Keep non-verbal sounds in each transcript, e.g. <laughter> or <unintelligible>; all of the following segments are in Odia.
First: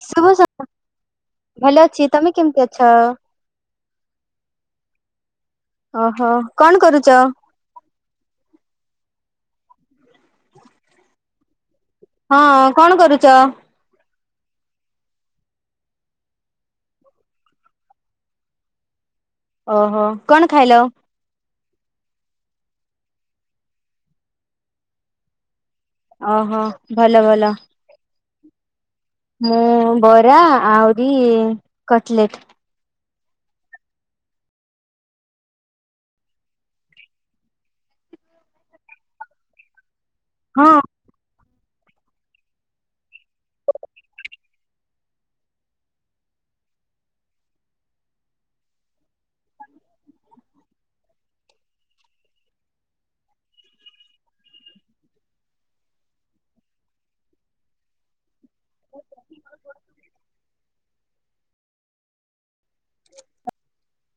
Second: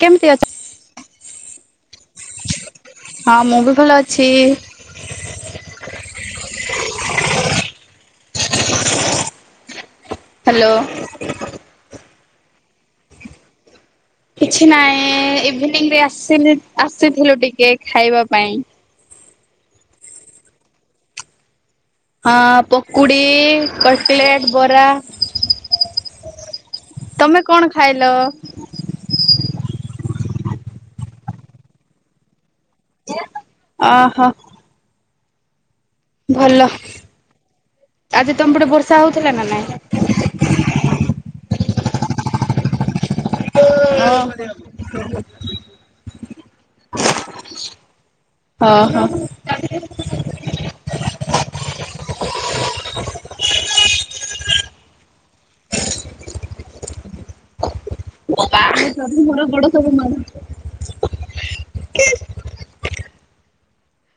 କେମିତି ଶୁଭ ଅଛ? ସକାଲ, ଭଲ ଅଛି, ତମେ କେମତି ଅଛ? ହଁ, ମୁଁ ବି ଭଲ ଅଛି। ଓହୋ, କଣ କରୁଚ? ହାଲୋ। ହଁ କଣ କରୁଚ? କିଛି ନାହିଁ ଇଭିନିଂରେ ଆସି ଆସିଥିଲୁ ଟିକେ ଖାଇବା ପାଇଁ। ଓହୋ କଣ ଖାଇଲ? ହଁ ପକୁଡି କଟଲେଟ୍ ବରା। ଓହୋ ଭଲ ଭଲ। ହ୍ୟାଲୋ। ମୁଁ ବରା ଆହୁରି କଟଲେଟ୍। ଓହୋ। ଭଲ ଆଜି ତମ ପଟେ ବର୍ଷା ହଉଥିଲା ନା ନାଇଁ? ହଁ। <unintelligible> ଅ ହଁ। ବାହା ହେଇପାରୁନି ବଡ଼ <unintelligible> <unintelligible>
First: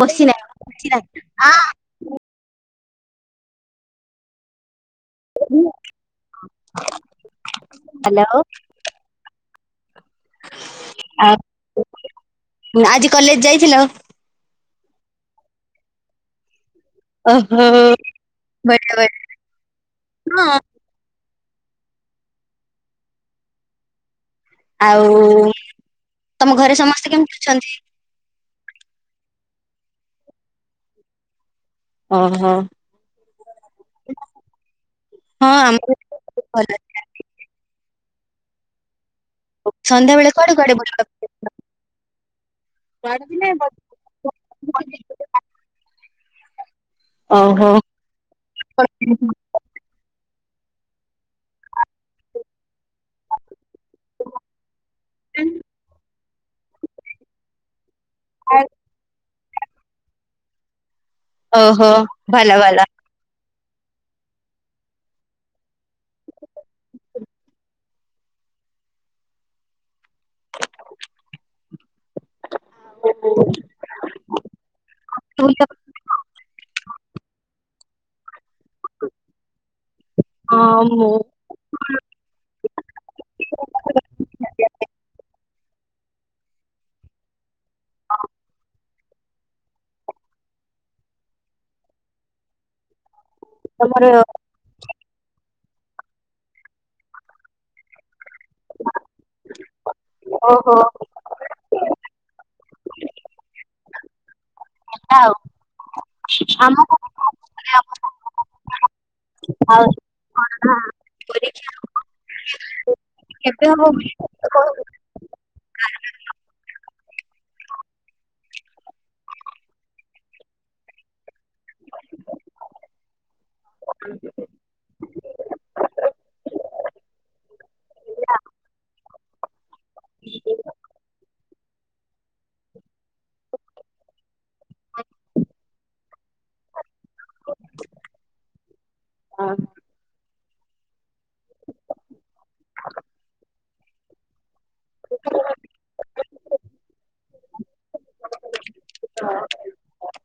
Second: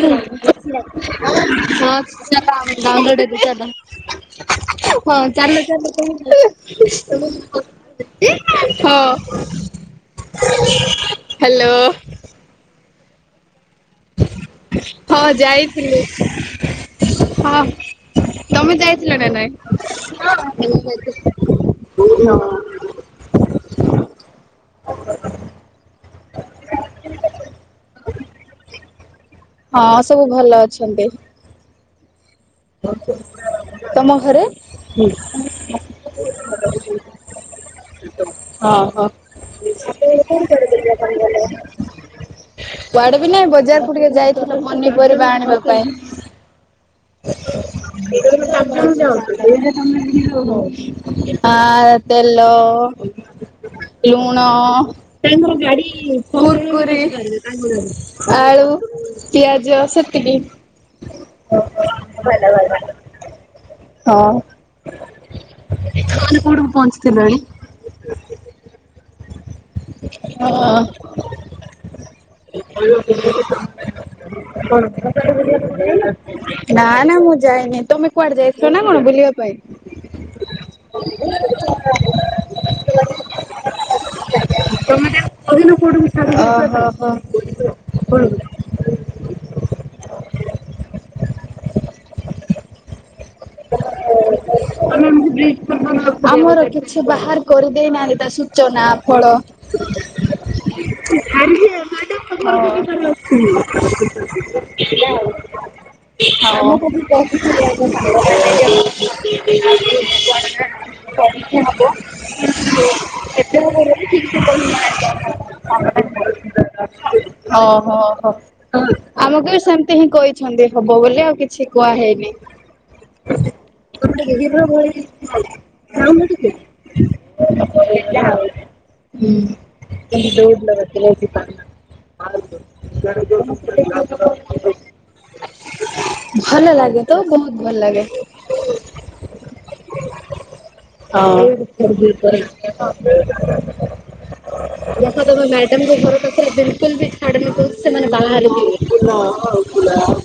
ବସି ନାହିଁ ବସି ନାହିଁ। <unintelligible> ହଁ <unintelligible> ହ୍ୟାଲୋ ହଁ ଆଉ ହ୍ୟାଲୋ। ଆଜି କଲେଜ ଯାଇଥିଲ? ହଁ ଯାଇଥିଲି। ହଁ ଓହୋ ତମେ ବଢିଆ ଯାଇଥିଲ ନା ନାଇଁ? ହଁ ମୁଁ ଯାଇଥିଲି କୋଉ ଦିନ? ଆଉ ତମ ଘରେ ସମସ୍ତେ କେମିତି ଅଛନ୍ତି? ହଁ ସବୁ ଭଲ ଅଛନ୍ତି। ଓହୋ। ତମ ଘରେ ହୁଁ। ହଁ ଆମର ସବୁ ଭଲ ହଁ ହହଁ। ସନ୍ଧ୍ୟା ବେଳେ କୁଆଡେ କୁଆଡେ ବୁଲ <unintelligible> କୁଆଡେ ବି ନାଇଁ ବଜାର କକୁ ଟିକେ ଯାଇଥ ତ ପନିପରିବା ଆଣିବା ପାଇଁ। ଓହୋ। <unintelligible> ତେଲ ଲୁଣ ତାଙ୍କର ଗାଡ଼ି କୁର୍କୁରି ଆଳୁ ପିଆଜ ସେତିକି। ଓହୋ ଭଲ ଭଲ। ହଁ। ମାନେ କଉଠିକୁ ପହଞ୍ଚିଥିଲଣି। ହଁ। <unintelligible> ନା ନା ମୁଁ ଯାଏନି ତୁମେ କୁଆଡେ ଯାଇଥିଲନାଁ କଣ ବୁଲିବା ପାଇଁ? <inaudible> ହଁ ମୁଁ ତମେ <unintelligible> ଓ ହଁ। ତମର <inaudible> ଆମର କିଛି ବାହାର କରିଦେଇନାହାନ୍ତି ତା ସୂଚନା ଫଳ। ଓହୋ। <inaudible> ଆଉ <unintelligible> ଆମକୁ ବୋଲେ ଆମ ହଉ। ଆଉ ଜଣା କରି <inaudible> କେବେ ହବ <inaudible> ବୋଲି ଓହୋ ହୋ। ଆମକୁ ବି ଏମ୍ତି ହିଁ କହିଛନ୍ତି ହବ ବୋଲି ଆଉ କିଛି କୁହା ହେଇନି। <inaudible> <inaudible> <inaudible> <inaudible> <inaudible> ଭଲ ଲାଗେ ତ ବହୁତ୍। ଭଲ୍ ଲାଗେ। <inaudible> ଦେଖ ତମ ମ୍ୟାଡମ୍ ଙ୍କ ଘର ପାଖେରେ ବିଲକୁଲ୍ ବି <unintelligible> ସେମାନେ। <inaudible>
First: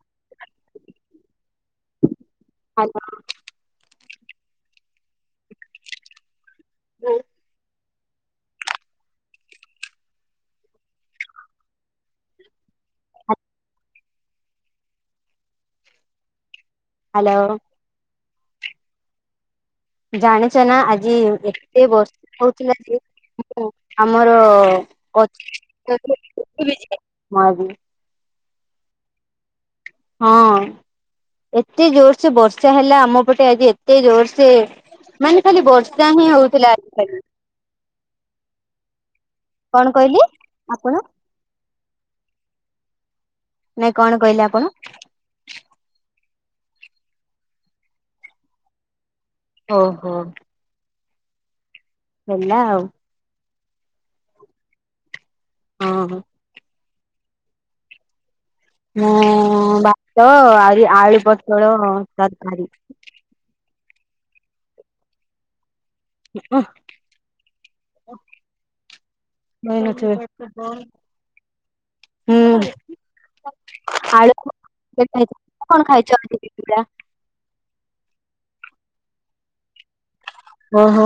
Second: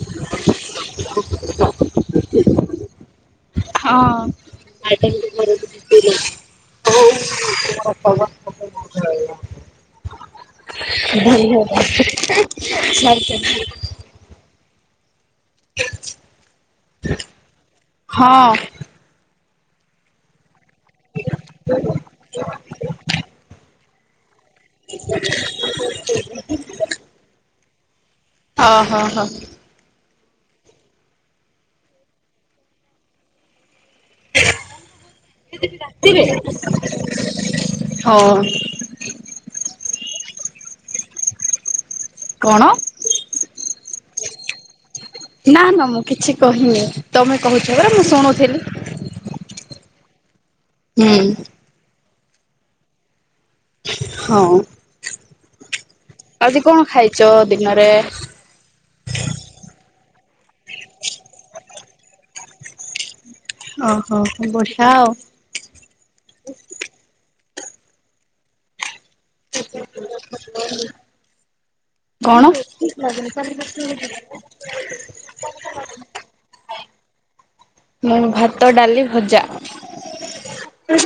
ହଁ। <inaudible> <inaudible> ହାଲୋ। ହଁ। ଜାଣିଚ ନା ଆଜି ଏତେ ବର୍ଷା ହଉଥିଲା ଯେ, ମୁଁ ଆମର <inaudible> ଓ-ହୋ-ହୋ। ହଁ ଏତେ ଜୋର୍ସେ ବର୍ଷା ହେଲା ଆମପଟେ ଆଜି ଏ ତେ ଜୋର୍ସେ ମାନେ ଖାଲି ବର୍ଷା ହିଁ ହଉଥିଲା ଆଜି ଖାଲି। ହଉ। କଣ କହିଲେ? କଣ? ନାଇଁ କଣ କହିଲେ ଆପଣ? ନାଁ-ନାଁ ମୁଁ କିଛି କହିନି, ତମେ କହୁଛ ପରା ମୁଁ ଶୁଣୁଥେଲି। ଓହୋ। ହୁଁ। ହେଲା ଆଉ। ହଁ। ହଁ। ଆଜି କଣ ଖାଇଚ ଦିନରେ? ମୁଁ ବାତ ଆରି ଆଳୁ ପୋଟଳ ତରକାରୀ। ଓହୋ, ବଢିଆ ଆଉ। <unintelligible> <inaudible> କଣ? ହୁଁ ଆଳୁ କଣ ଖାଇଚ <unintelligible> ମୁଁ ଭାତ, ଡାଲି, ଭଜା। <inaudible> ଓହୋ।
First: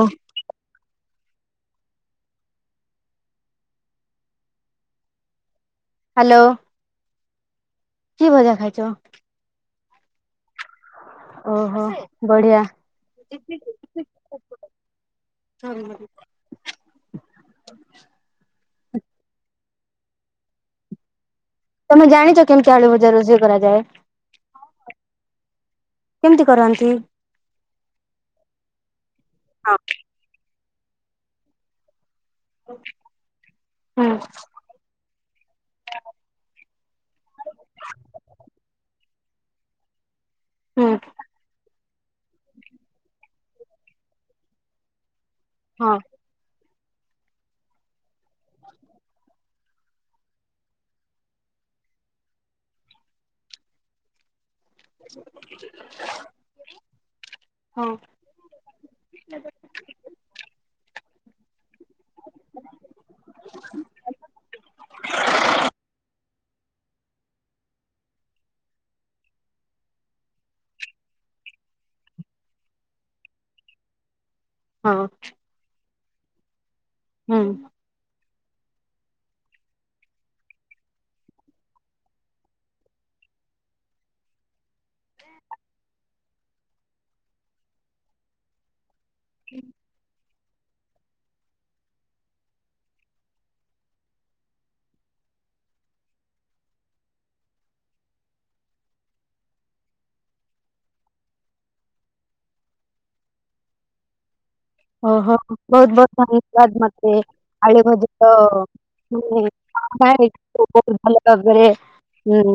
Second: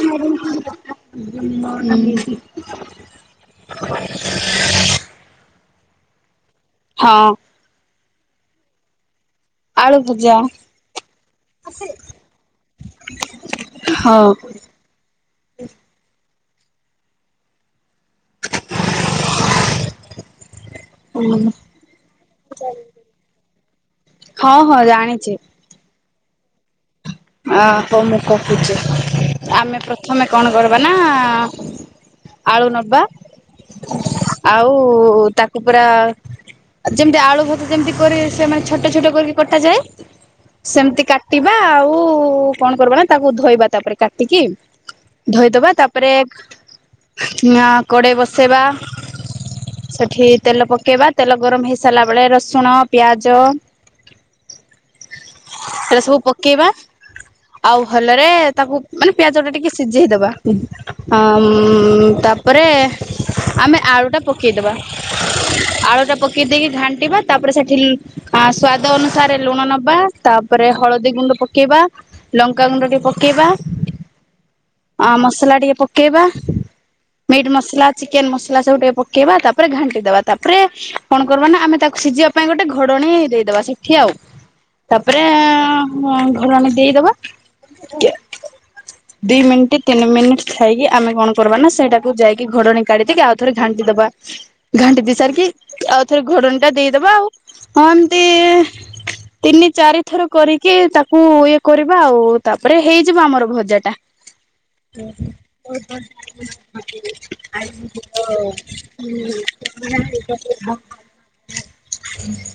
ହାଲୋ ହଁ କି ଭଜା ଖାଇଚ? ଆଳୁ ପୁଜା। ଓହୋ ବଢିଆ ହଉ ହୁଁ ତମେ ଜାଣିଚ କେମତି ଆଳୁ ଭଜା ରୋଷେଇ କରାଯାଏ। ହଁ ହଁ ଜାଣିଛି। କେମତି କରନ୍ତି? ଆ ହୋ ମୁଁ କହୁଚି ଆମେ ପ୍ରଥମେ କଣ କରବା ନା ଆଳୁ ନବା ହୁଁ ଆଉ ତାକୁ ପୁରା ଯେମତି ଆଳୁ ଭଜା ଯେମତି କରି ସେମାନେ ଛୋଟ ଛୋଟ କରକି। କଟାଯାଏ ହୁଁ ସେମତି କାଟିବା ଆଉ କୁ କଣ କରବା ନା ତାକୁ ଧୋଇବା ତାପରେ କାଟିକି ଧୋଇଦବା ହଁ ତାପରେ ନା କଡ଼େଇ ବସେଇବା ସେଠି ତେଲ ପକେଇବା ତେଲ ଗରମ ହେଇ ସାରିଲା ବଳେ ରସୁଣ ପିଆଜ। ଏରା ସବୁ ପକେଇବା। ଆଉ ଭଲରେ ତାକୁ ମାନେ ପିଆଜ ଟା ଟିକେ ସିଜେଇଦବା। ଅଁ ମ ତାପରେ ଆମେ ଆଳୁଟା ପକେଇଦବା। ଆଳୁଟା ପ କେଇ ଦେଇକି ଘାଣ୍ଟିବା ତାପରେ ସେଠି ଲୁ ଆ ସ୍ଵାଦ ଅନୁସାରେ ଲୁଣ ନବା ତାପରେ ହଳଦୀ ଗୁଣ୍ଡ କେଇବା ଲଙ୍କାଗୁଣ୍ଡ ଟିକେ ପକେଇବା ହଁ ଆ ମସଲା ଟିକେ କେଇବା ହୁଁ ମିଟ୍ ମସଲା ଚିକେନ ମସଲା ସବୁ ଟିକେ ପକେଇବା ତାପରେ ଘାଣ୍ଟି ଦବା ତାପରେ। କଣ କରବା ନା ଆମେ ତାକୁ ସିଜିବା ପାଇଁ ଗୋଟେ ଘୋଡଣୀ ଦେଇଦବା ସେଠି ଆଉ। ତାପରେ ଘୋଡଣି ଦେଇଦବା ଦି ମିଣ୍ଟି ତିନି ମିନ ଥାଇକି ଆମେ କଣ କରବା ନା ସେଇଟାକୁ ଯାଇକି ଘୋଡଣୀ କାଢିିଦେଇକି ଆଉ ଥରେ ଘାଣ୍ଟି ଦବା। ଘାଣ୍ଟି ଦେଇ ସାରିକି ଆଉଥରେ ଘୋଡ଼ଣୀ ଟା ଦେଇଦବା ଆଉ ହଁ ଏମତି ତିନି ଚାରି ଥର କରିକି ତା କୁ ଇଏ କରିବା ଆଉ ତାପରେ ହେଇଯିବ ଆମର ଭଜାଟା। ଓହୋ ବହୁତ ବହୁତ ହ ଧନ୍ୟବାଦ ମତେ ଆ <inaudible> ହଁ ଭାଇ ବହୁତ ଭଲ ଲାଗେ। ହୁଁ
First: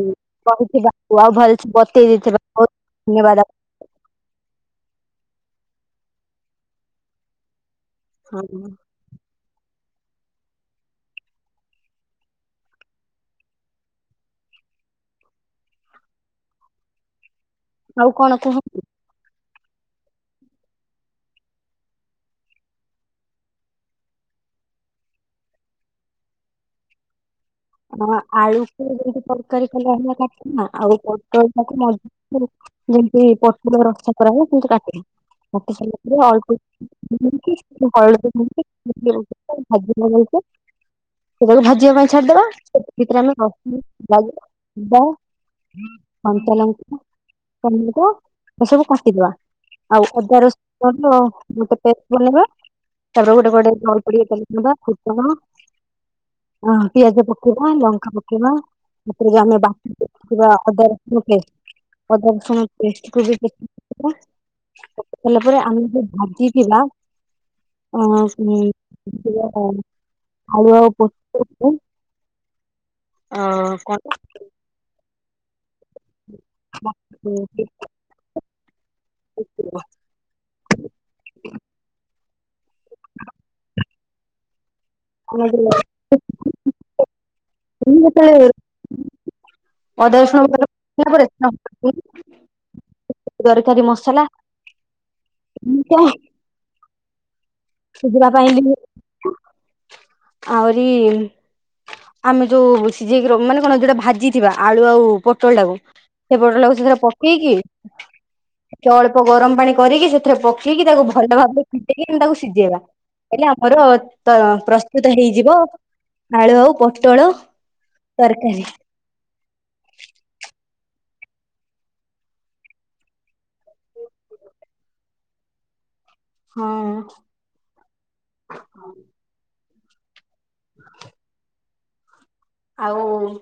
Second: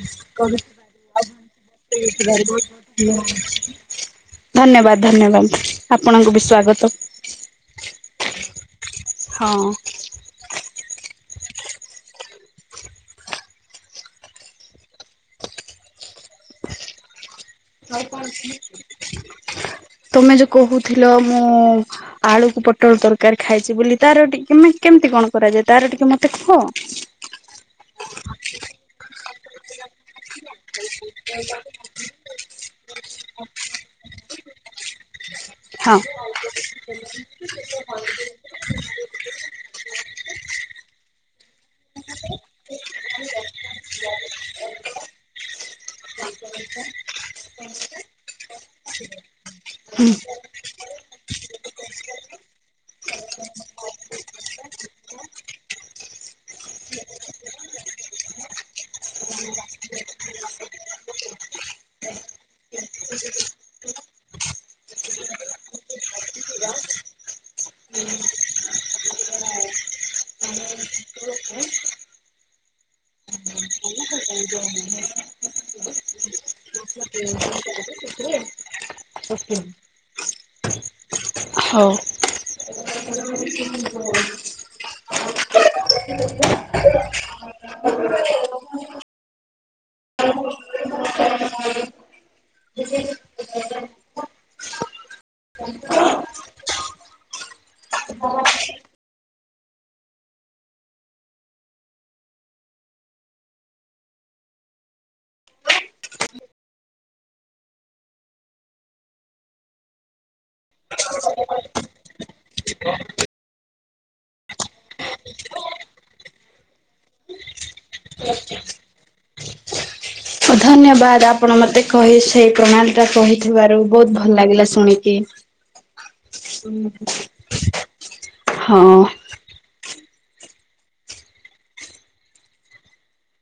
କହି ବାବୁ ଆଉ ଭଲ ବତେଇ ଦେଇଥିବା ବହୁ ଧନ୍ୟବାଦ ଆ ଧନ୍ୟବାଦ ଧନ୍ୟବାଦ ଆପଣଙ୍କୁ ବି ସ୍ଵାଗତ। ହଁ ହଁ ଆଉ କଣ ଅଛି? ତମେ ଯୋଉ କହୁଥିଲ ମୁଁ ଆଳୁକୁ ପୋଟଳ ତରକାରୀ ଖାଇଛି ବୋଲି ତାର ଟିକେ କେମିତି କଣ କରାଯାଏ ତାର ଟିକେ ମତେ କୁହ? ଆଳୁକୁ ଯମ ତରକାରୀ କଲେ କାଟ ଆଉ ପଟଳକୁ ମଝି <unintelligible> ଯେମିତି ପଟୁର ରସା କରାହୁଏ ସେମିତି କାଟିବି। ମୋ ହଁ ଅଳ୍ପ <unintelligible> ସେଟ ଭାଜିବା ପାଇଁ ଛାଡିଦବା। <inaudible> କଞ୍ଚା ଲଙ୍କା ଏସବୁ କାଟିଦବା ଆଉ ଅଦା ରସ ୁ ମତେ <inaudible> ତାପରେ ଗୋଟେ କଂକୁଡ଼ି ଫୁଟଣ ହଁ ପିଆଜ ପ କୁଭା ଲଙ୍କା ପକେଇବା ଓପୁରୁକୁ ଆମେ ବାଟି ଦେଖି ଥିବା ଅଦାରସୁଣ ପେ ଅଦା ରସୁଣ ପେଷ୍ଟକୁ ଯେ। <unintelligible> ପକେଇ ସାରଲା ପରେ ଆମେ ଦି ଘାଣ୍ଟି ଥିବା ଅଁ ତି <inaudible> ଆଳୁ ଆଉ ପୋଟଳକୁ। ଅଁ କଁଟା? ଶୁଭୁଚି? ଆ ତୁ ଏବେ <inaudible> ହଉ। <inaudible> ମୁଁ ହେତଳେ ଘର ଅଦା ରସୁଣ ପରେ କେ ପରେ ଥାମ୍ ପକେଇ ଦରକାରୀ ମସଲା ଏମିତି <inaudible> ଶୁଦୁରା ପାଇଁ ଇ ଆହୁରି ଆମେ ଯୋଉ ସିଜେଇକି ର ମାନେ କଣ ଯୋଉଟା ଭାଜିଥିବା ଆଳୁ ଆଉ ପୋଟଳ ଟାକୁ ସେ ପୋଟଳକୁ ସେଇଥିରେ ପକେଇକି ତ ଅଳ୍ପ ଗରମ ପାଣି କରିକି ସେଥିରେ ପ କେଇକି ତାକୁ ଭଲ ଭାବରେ ପିଟେଇକି ତାକୁ ସିଜେଇବା ହେଲେ ଆମର ତ ପ୍ର ତୁତ ହେଇଯିବ ଆଳୁ ଆଉ ପଟଳ ତରକାରୀ। ଧନ୍ୟବାଦ ଆପଣ ମତେ କହି ସେଇ ପ୍ରଣାଳୀଟା କହିଥିବାରୁ ବହୁତ ଭଲ ଲାଗିଲା ଶୁଣିକି। ହଁ ଉଁ ହୁଁ ହଁ। ହ ଆଉ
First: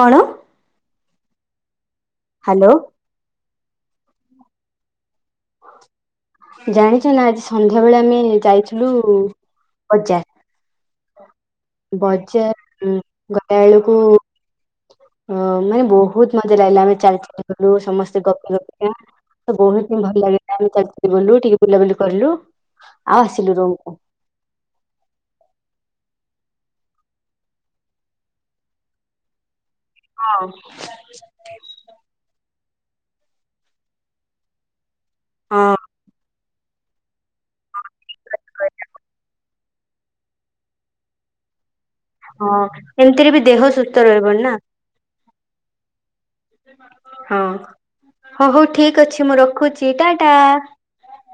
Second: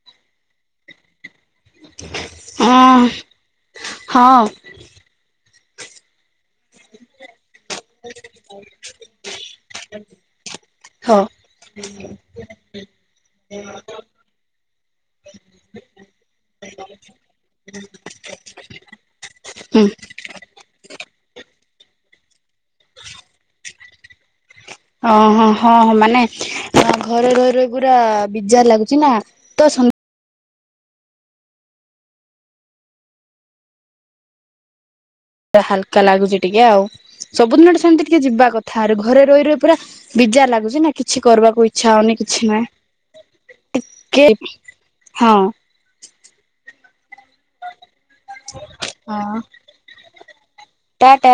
କଣ? ହାଲୋ ଅଁ ହଁ। ଜାଣିଛ ନା ଆଜି ସନ୍ଧ୍ୟା ବେଳେ ଆମେ ଯାଇଥିଲୁ ହଁ। ବଜାର ବଜାର ଗଲାଏଳୁକୁ ଅ ମାନେ ବହୁତ ମଜା ଲାଗିଲା ଆମେ ଚାଲି ଚାଲୁ ସମସ୍ତେ ଗପି ଗପିକା। ଏ ବହୁତ ହୁଁ ହିଁ ଭଲ ଲାଗିଲା ଆମେ ଚାଲ ଚାଲି ଗଲୁ ଟିକେ ବୁଲାବୁଲି କରଲୁ ଆଉ ଆସିଲୁ ରୁମକୁ। ଅଁ ହଁ ହଁ ହଁ ମାନେ ଘରେ ରହି ରହି ପୁରା ବିଜାର ଲାଗୁଚି ନା। ତ ସ ହଉ। ହଁ। ହାଲକା ଲାଗୁଚି। ଟିକେ ଆଉ ସବୁଦିନଟା ସେମିତି ଟିକେ ଯିବା କଥା ଆଉରି ଘରେ ରହି ରହି ପୁରା ବିଜାର ଲାଗୁଚି ନା କିଛି କରୁବାକୁ ଇଚ୍ଛା ହଉନି। କିଛି ହଁ ନାହିଁ। ଏମିତିରେ ବି ଦେହ ସୁସ୍ଥ କେ ରହିବ ନାଁ। ହଁ ହଁ ହଉ ହଉ ଠିକ୍ ଅଛି ମୁଁ ରଖୁଛି ଟା ଟା। ଟାଟା।